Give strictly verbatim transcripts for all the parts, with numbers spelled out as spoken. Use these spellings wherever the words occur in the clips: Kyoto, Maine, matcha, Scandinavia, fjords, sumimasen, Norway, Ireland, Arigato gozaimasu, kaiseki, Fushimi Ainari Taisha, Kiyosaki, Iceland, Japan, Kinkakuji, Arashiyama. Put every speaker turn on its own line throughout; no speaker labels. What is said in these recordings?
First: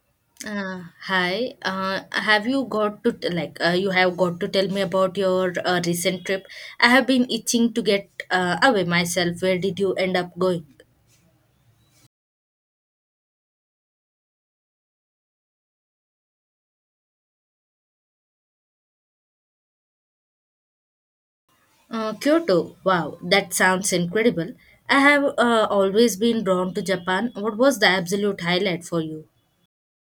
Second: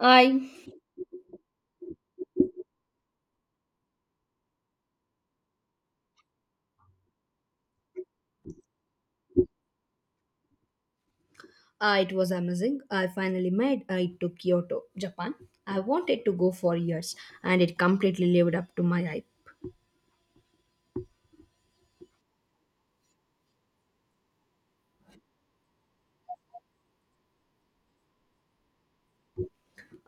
I
Uh, hi. Uh, have you got to t- like uh, you have got to tell me about your uh, recent trip? I have been itching to get uh, away myself. Where did you end up going?
uh, It was amazing. I finally made I to Kyoto, Japan. I wanted to go for years, and it completely lived up to my hype.
Uh, Kyoto. Wow, that sounds incredible. I have uh, always been drawn to Japan. What was the absolute highlight for you?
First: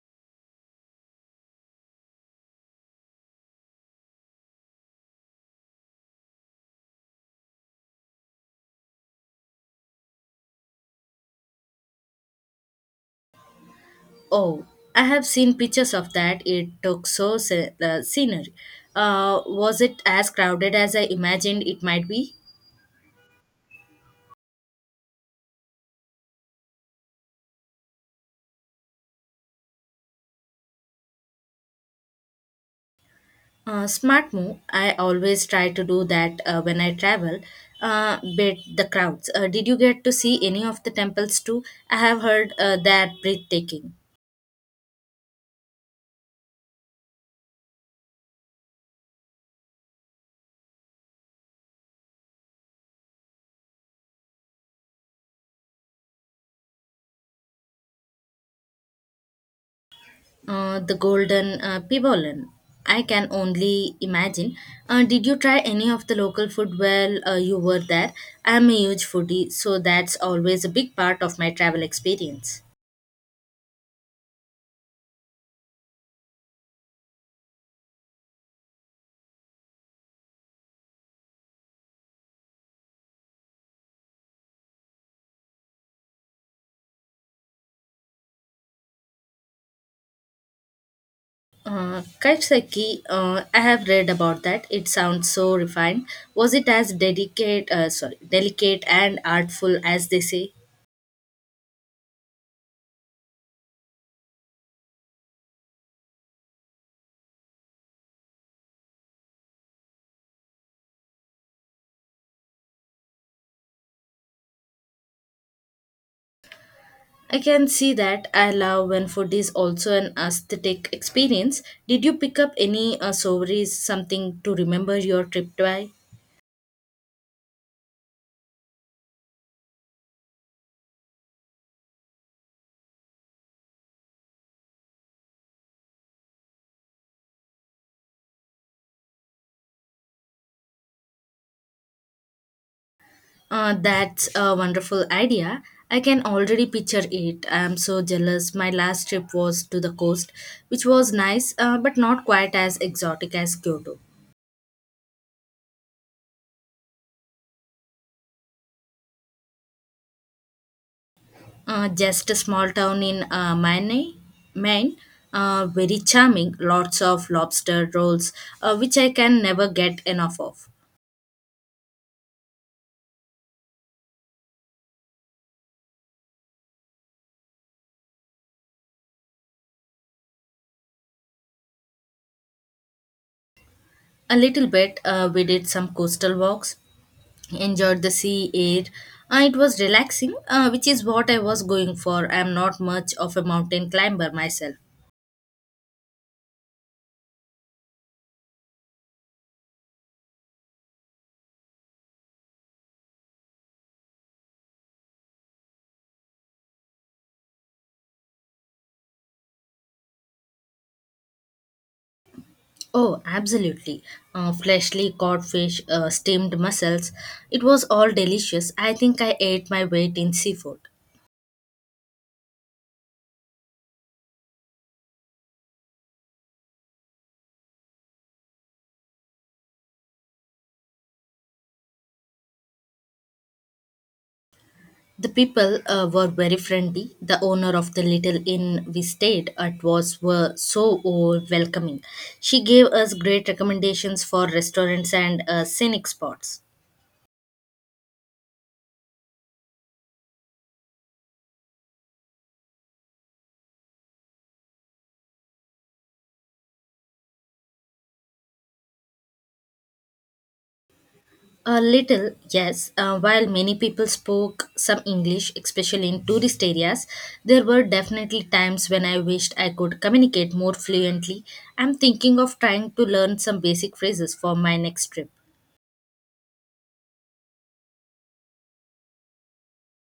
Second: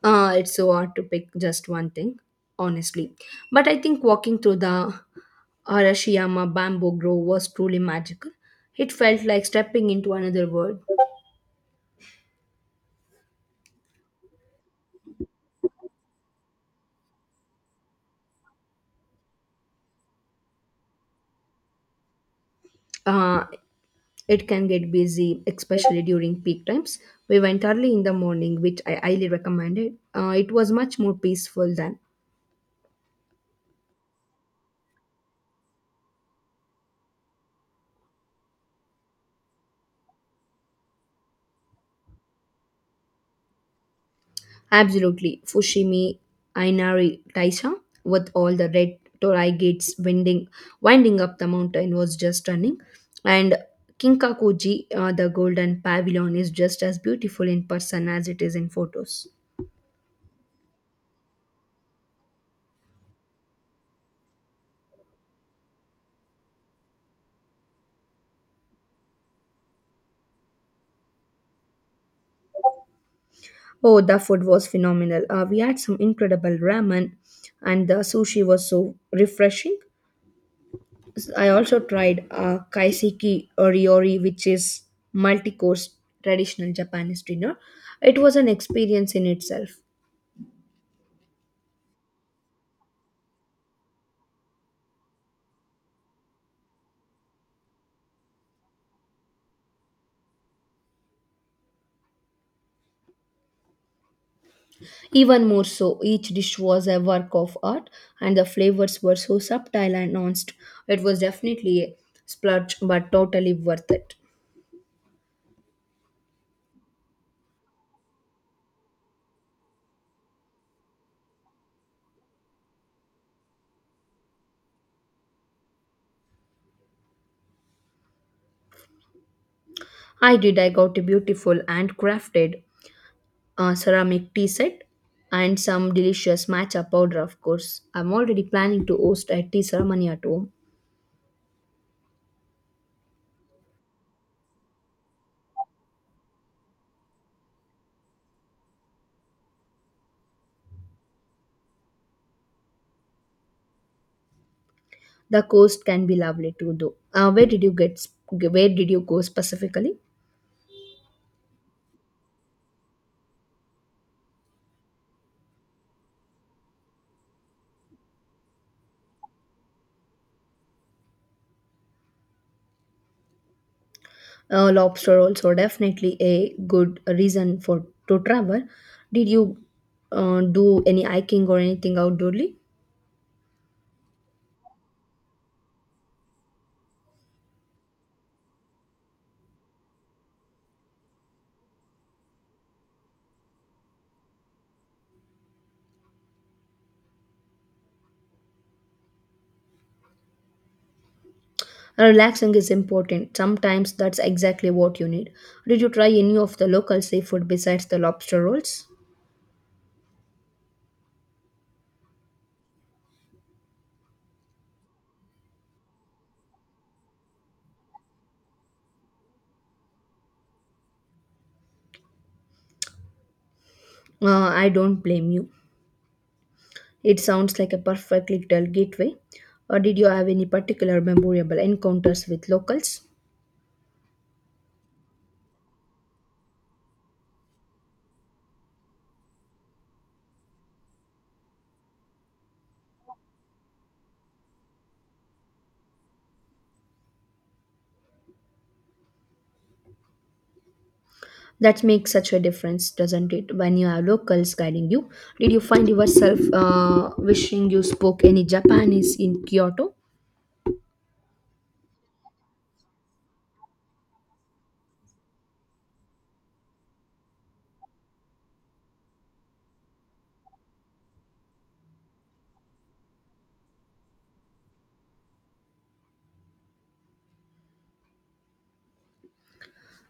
Uh, it's so hard to pick just one thing, honestly. But I think walking through the Arashiyama bamboo grove was truly magical. It felt like stepping into another world.
Oh, I have seen pictures of that. It took so se- uh, scenery. Uh, was it as crowded as I imagined it might be?
Uh, it can get busy, especially during peak times. We went early in the morning, which I highly recommended. Uh, it was much more peaceful than
Uh, smart move. I always try to do that uh, when I travel. Uh, bet the crowds. Uh, did you get to see any of the temples too? I have heard uh, they're breathtaking.
absolutely. Fushimi Ainari Taisha, with all the red torii gates winding, winding up the mountain, was just stunning. And Kinkakuji, uh, the golden pavilion, is just as beautiful in person as it is in photos.
Uh, the golden uh, pivolin. I can only imagine. Uh, did you try any of the local food while uh, you were there? I'm a huge foodie, so that's always a big part of my travel experience.
Oh, the food was phenomenal. Uh, we had some incredible ramen, and the sushi was so refreshing. I also tried uh, kaiseki oriori, which is multi-course traditional Japanese dinner. It was an experience in itself.
Uh, Kiyosaki, uh, I have read about that. It sounds so refined. Was it as delicate, uh, sorry, delicate and artful as they say?
Even more so, each dish was a work of art, and the flavors were so subtle and nuanced. It was definitely a splurge, but totally worth it.
I can see that. I love when food is also an aesthetic experience. Did you pick up any uh, souvenirs, something to remember your trip by?
I did. I got a beautiful handcrafted uh, ceramic tea set and some delicious matcha powder, of course. I'm already planning to host a tea ceremony at home.
Uh, that's a wonderful idea. I can already picture it. I'm so jealous. My last trip was to the coast, which was nice, uh, but not quite as exotic as Kyoto.
The coast can be lovely too, though. Uh, where did you get? Where did you go specifically?
Uh, just a small town in uh, Maine, Maine. Uh, very charming, lots of lobster rolls, uh, which I can never get enough of.
Uh, lobster also definitely a good reason for to travel. Did you uh, do any hiking or anything outdoorly?
A little bit, uh, we did some coastal walks, enjoyed the sea air. Uh, it was relaxing, uh, which is what I was going for. I am not much of a mountain climber myself.
Relaxing is important. Sometimes that's exactly what you need. Did you try any of the local seafood besides the lobster rolls?
Oh, absolutely. Uh, fleshly cod fish, uh, steamed mussels. It was all delicious. I think I ate my weight in seafood.
Uh, I don't blame you. It sounds like a perfect little gateway. Or did you have any particular memorable encounters with locals?
The people uh, were very friendly. The owner of the little inn we stayed at was were so uh, welcoming. She gave us great recommendations for restaurants and uh, scenic spots.
That makes such a difference, doesn't it? When you have locals guiding you, did you find yourself uh, wishing you spoke any Japanese in Kyoto?
A little, yes. Uh, while many people spoke some English, especially in tourist areas, there were definitely times when I wished I could communicate more fluently. I'm thinking of trying to learn some basic phrases for my next trip.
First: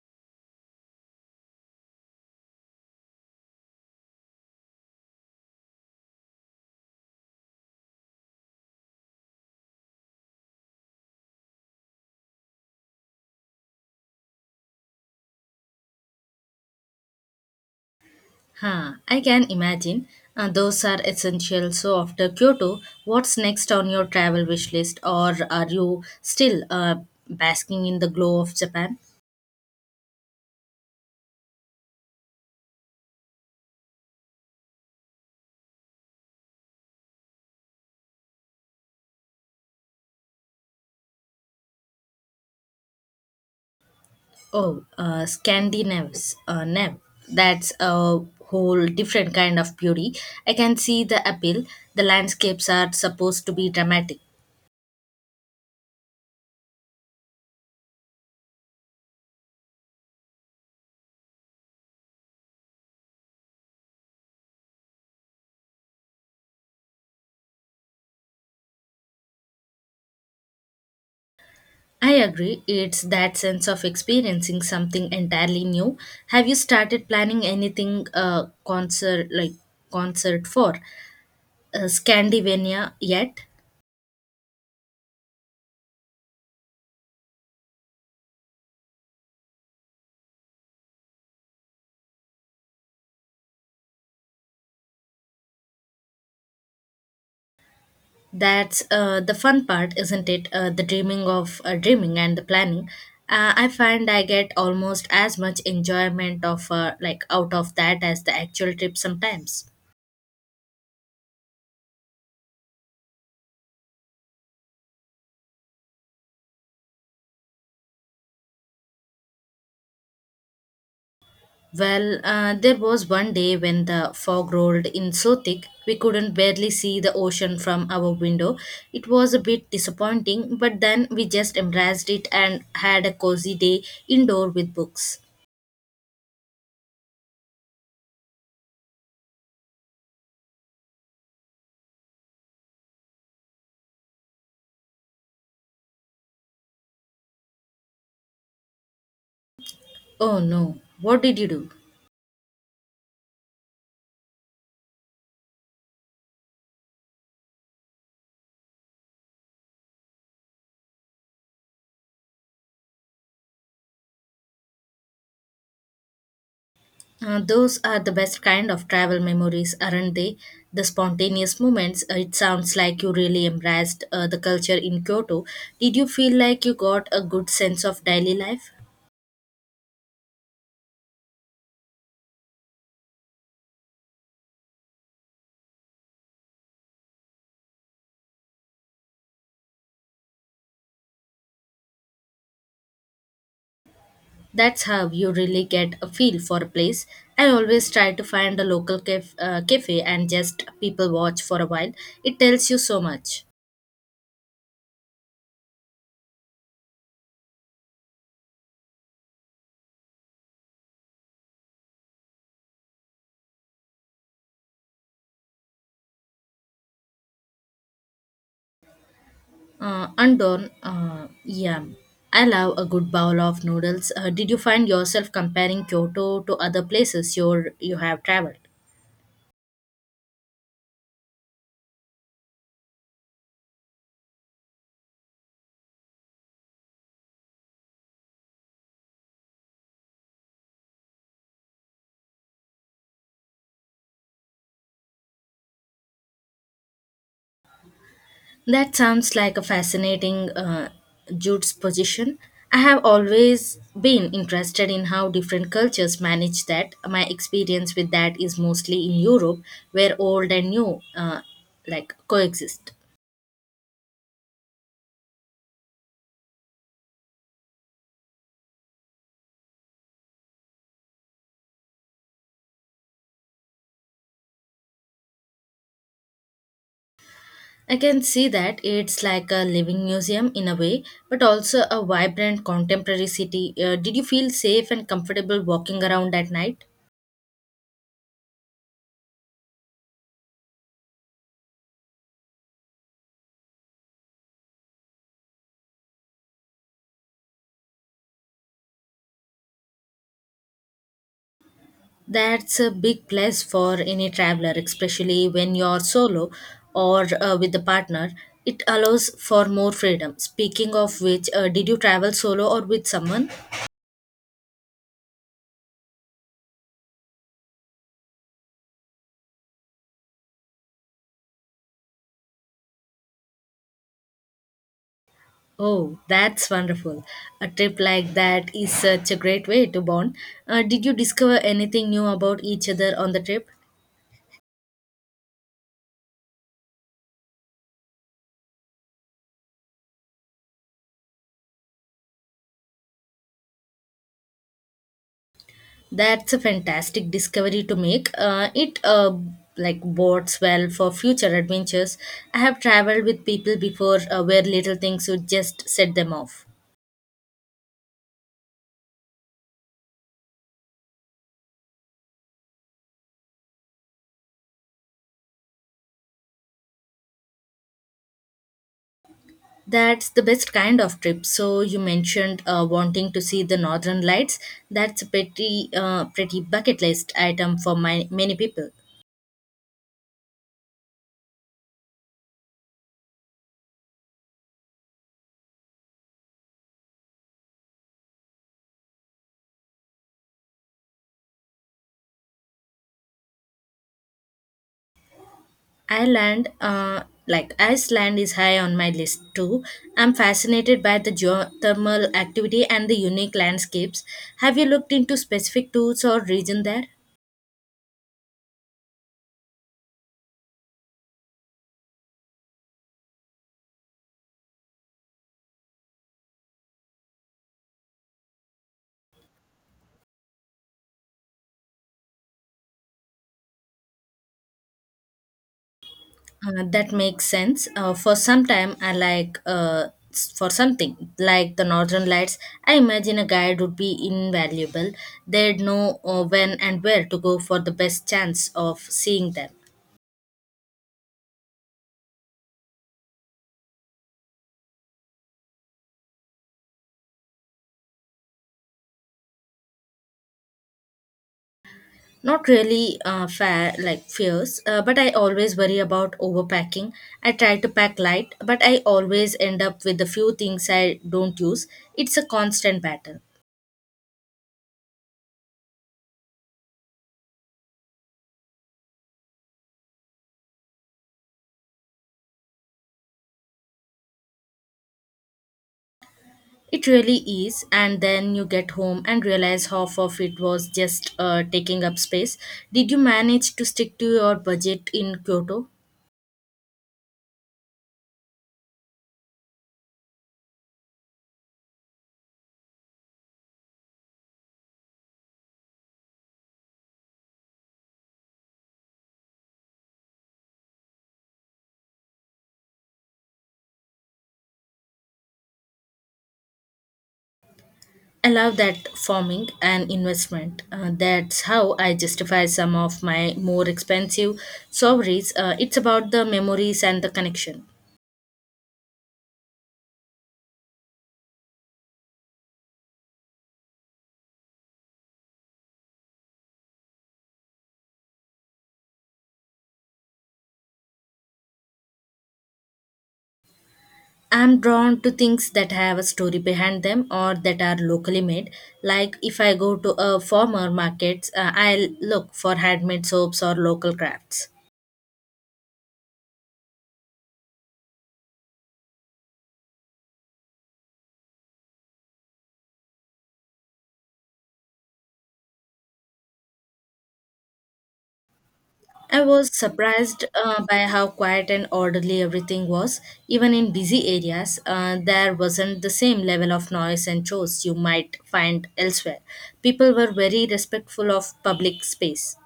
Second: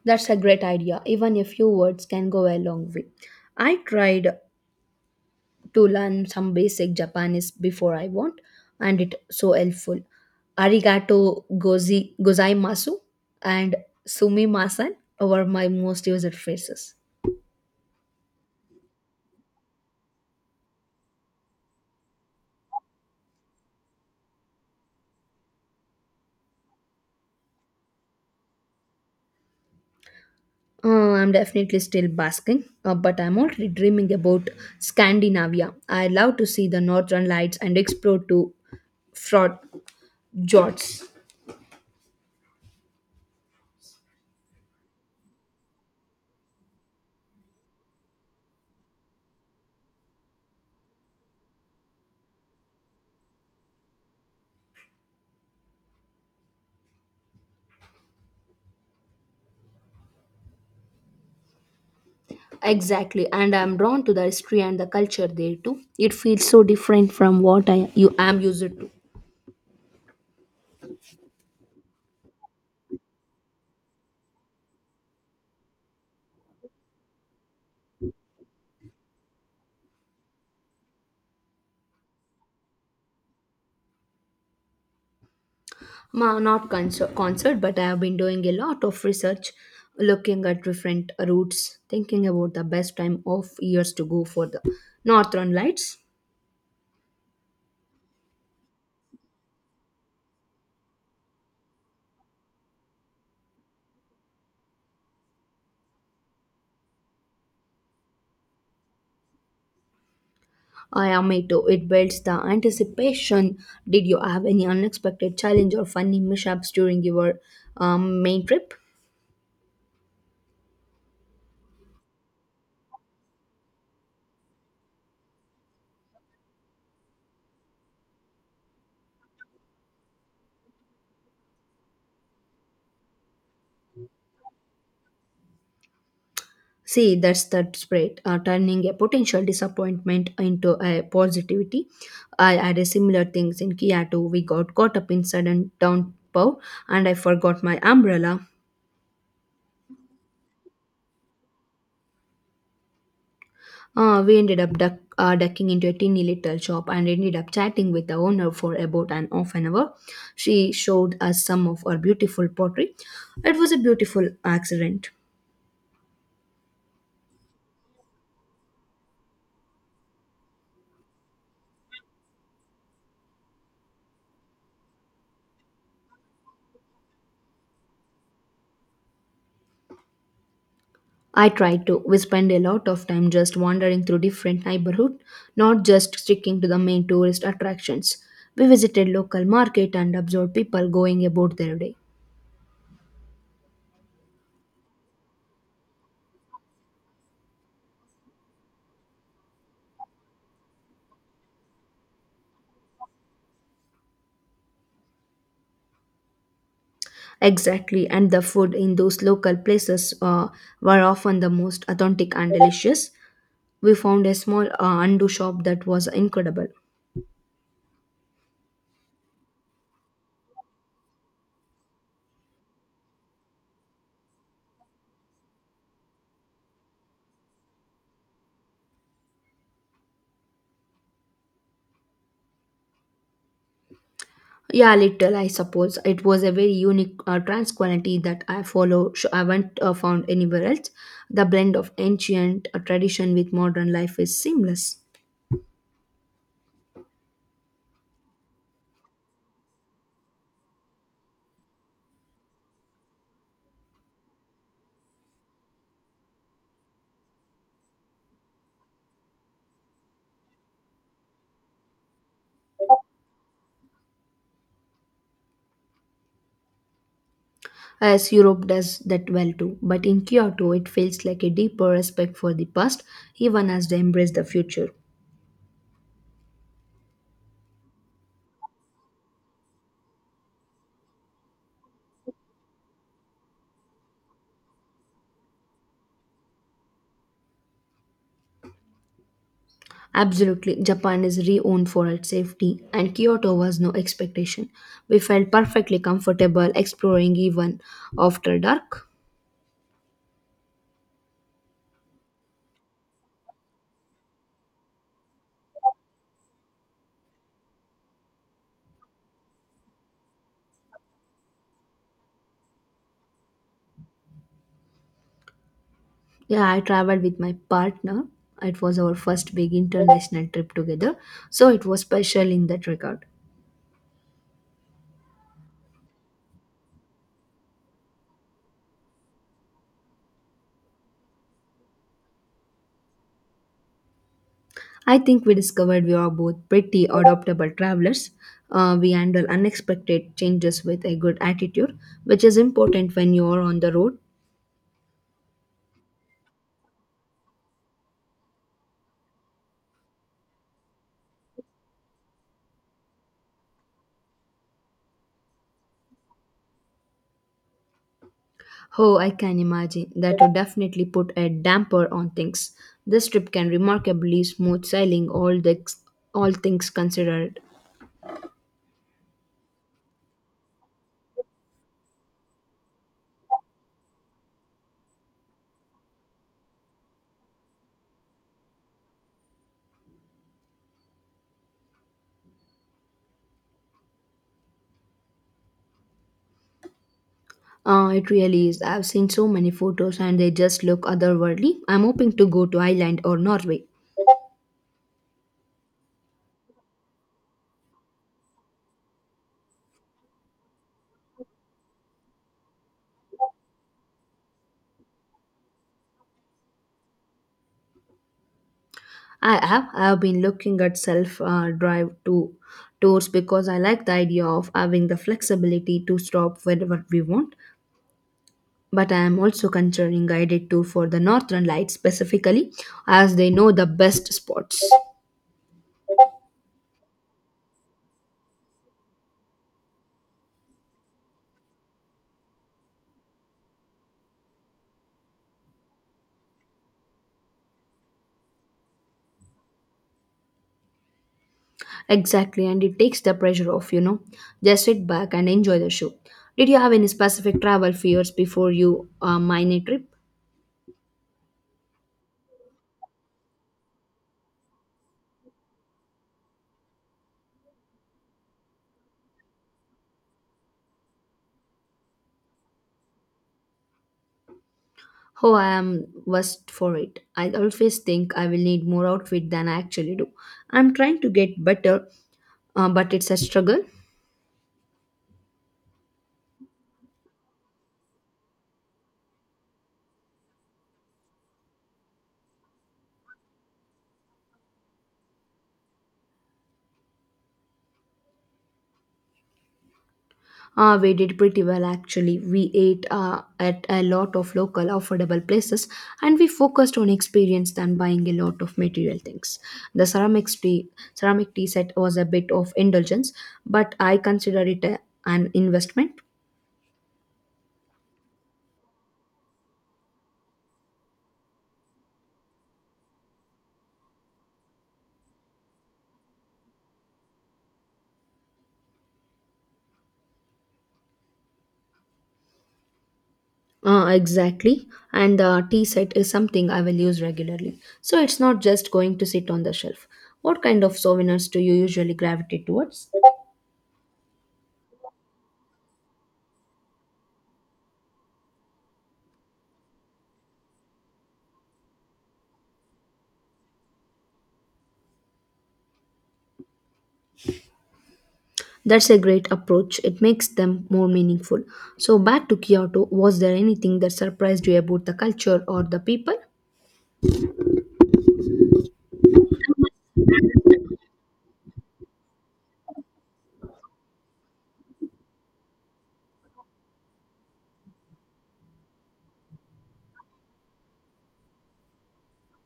That's a great idea. Even a few words can go a long way. I tried to learn some basic Japanese before I went, and it so helpful. Arigato gozi, gozaimasu and sumimasen were my most used phrases.
Huh, I can imagine. Uh, those are essential. So, after Kyoto, what's next on your travel wish list, or are you still uh, basking in the glow of Japan?
Uh, I'm definitely still basking, uh, but I'm already dreaming about Scandinavia. I love to see the northern lights and explore to fjords.
Oh, uh, Scandinavians, uh, Nev. That's a whole different kind of beauty. I can see the appeal. The landscapes are supposed to be dramatic.
Exactly, and I'm drawn to the history and the culture there too. It feels so different from what I you am used to.
I agree. It's that sense of experiencing something entirely new. Have you started planning anything uh, concert like concert for? uh, Scandinavia yet.
Ma, not concert, concert, but I have been doing a lot of research, looking at different routes, thinking about the best time of years to go for the northern lights.
That's uh, the fun part, isn't it? Uh, the dreaming of uh, dreaming and the planning. Uh, I find I get almost as much enjoyment of uh, like out of that as the actual trip sometimes.
I am me too. It builds the anticipation. Did you have any unexpected challenge or funny mishaps during your um, main trip?
Well, uh, there was one day when the fog rolled in so thick we couldn't barely see the ocean from our window. It was a bit disappointing, but then we just embraced it and had a cozy day indoor with books.
See, that's that spread, uh, turning a potential disappointment into a positivity. I had a similar things in Kyoto. We got caught up in sudden downpour, and I forgot my umbrella.
Oh no, what did you do?
Uh, we ended up duck, uh, ducking into a teeny little shop and ended up chatting with the owner for about an half an hour. She showed us some of her beautiful pottery. It was a beautiful accident.
Uh, those are the best kind of travel memories, aren't they? The spontaneous moments. Uh, it sounds like you really embraced uh, the culture in Kyoto. Did you feel like you got a good sense of daily life?
I tried to. We spent a lot of time just wandering through different neighborhood, not just sticking to the main tourist attractions. We visited local market and observed people going about their day.
That's how you really get a feel for a place. I always try to find a local caf- uh, cafe and just people watch for a while. It tells you so much.
Exactly, and the food in those local places uh, were often the most authentic and delicious. We found a small uh, undo shop that was incredible.
Uh, Andon, uh, yeah, I love a good bowl of noodles. Uh, did you find yourself comparing Kyoto to other places you you have traveled?
Yeah, little, I suppose. It was a very unique uh, trans quality that I follow. sh- I haven't uh, found anywhere else. The blend of ancient uh, tradition with modern life is seamless.
That sounds like a fascinating uh, Jude's position. I have always been interested in how different cultures manage that. My experience with that is mostly in Europe, where old and new uh, like coexist.
As Europe does that well too, but in Kyoto it feels like a deeper respect for the past, even as they embrace the future.
I can see that it's like a living museum in a way, but also a vibrant contemporary city. Uh, did you feel safe and comfortable walking around at night?
Absolutely, Japan is renowned for its safety, and Kyoto was no expectation. We felt perfectly comfortable exploring even after dark.
That's a big plus for any traveler, especially when you're solo or uh, with a partner. It allows for more freedom. Speaking of which, uh, did you travel solo or with someone?
Yeah, I traveled with my partner. It was our first big international trip together, so it was special in that regard.
Oh, that's wonderful. A trip like that is such a great way to bond. Uh, did you discover anything new about each other on the trip?
I think we discovered we are both pretty adaptable travelers. Uh, we handle unexpected changes with a good attitude, which is important when you are on the road.
That's a fantastic discovery to make. Uh, it uh, like bodes well for future adventures. I have traveled with people before uh, where little things would just set them off.
Oh, I can imagine. That would definitely put a damper on things. This trip can remarkably smooth sailing all the all things considered.
That's the best kind of trip. So you mentioned uh, wanting to see the northern lights. That's a pretty uh, pretty bucket list item for my, many people.
Uh, it really is. I've seen so many photos and they just look otherworldly. I'm hoping to go to Ireland or Norway.
Ireland, uh, like Iceland, is high on my list too. I'm fascinated by the geothermal activity and the unique landscapes. Have you looked into specific tools or region there?
I have I've been looking at self uh, drive to tours because I like the idea of having the flexibility to stop wherever we want. But I am also considering guided tour for the Northern Lights specifically, as they know the best spots.
Uh, that makes sense. Uh, for some time, I like uh, s- for something like the Northern Lights. I imagine a guide would be invaluable. They'd know uh, when and where to go for the best chance of seeing them.
Exactly, and it takes the pressure off, you know. Just sit back and enjoy the show. Did you have any specific travel fears before you uh, mine a trip?
Not really uh, fair, like fierce, uh, but I always worry about overpacking. I try to pack light, but I always end up with a few things I don't use. It's a constant battle.
Oh, I am worst for it. I always think I will need more outfit than I actually do. I'm trying to get better, uh, but it's a struggle.
It really is, and then you get home and realize half of it was just uh, taking up space. Did you manage to stick to your budget in Kyoto?
Uh, we did pretty well actually. We ate uh, at a lot of local affordable places, and we focused on experience than buying a lot of material things. The ceramics tea, ceramic tea set was a bit of indulgence, but I consider it a, an investment.
I love that forming an investment. Uh, that's how I justify some of my more expensive sovereigns. Uh, it's about the memories and the connection.
Uh, exactly. And the tea set is something I will use regularly. So it's not just going to sit on the shelf. What kind of souvenirs do you usually gravitate towards?
I'm drawn to things that have a story behind them or that are locally made. Like if I go to a farmer market, uh, I'll look for handmade soaps or local crafts.
That's a great approach. It makes them more meaningful. So, back to Kyoto, was there anything that surprised you about the culture or the people?
I was surprised uh, by how quiet and orderly everything was. Even in busy areas, uh, there wasn't the same level of noise and chores you might find elsewhere. People were very respectful of public space.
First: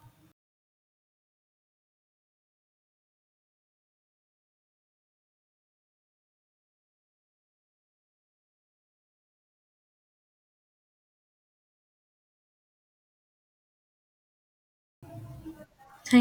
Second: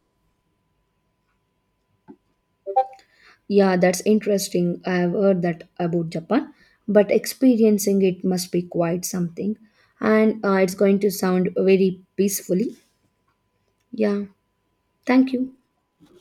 Yeah, that's interesting. I have heard that about Japan, but experiencing it must be quite something. And uh, it's going to sound very peacefully. Yeah, thank you.
Thank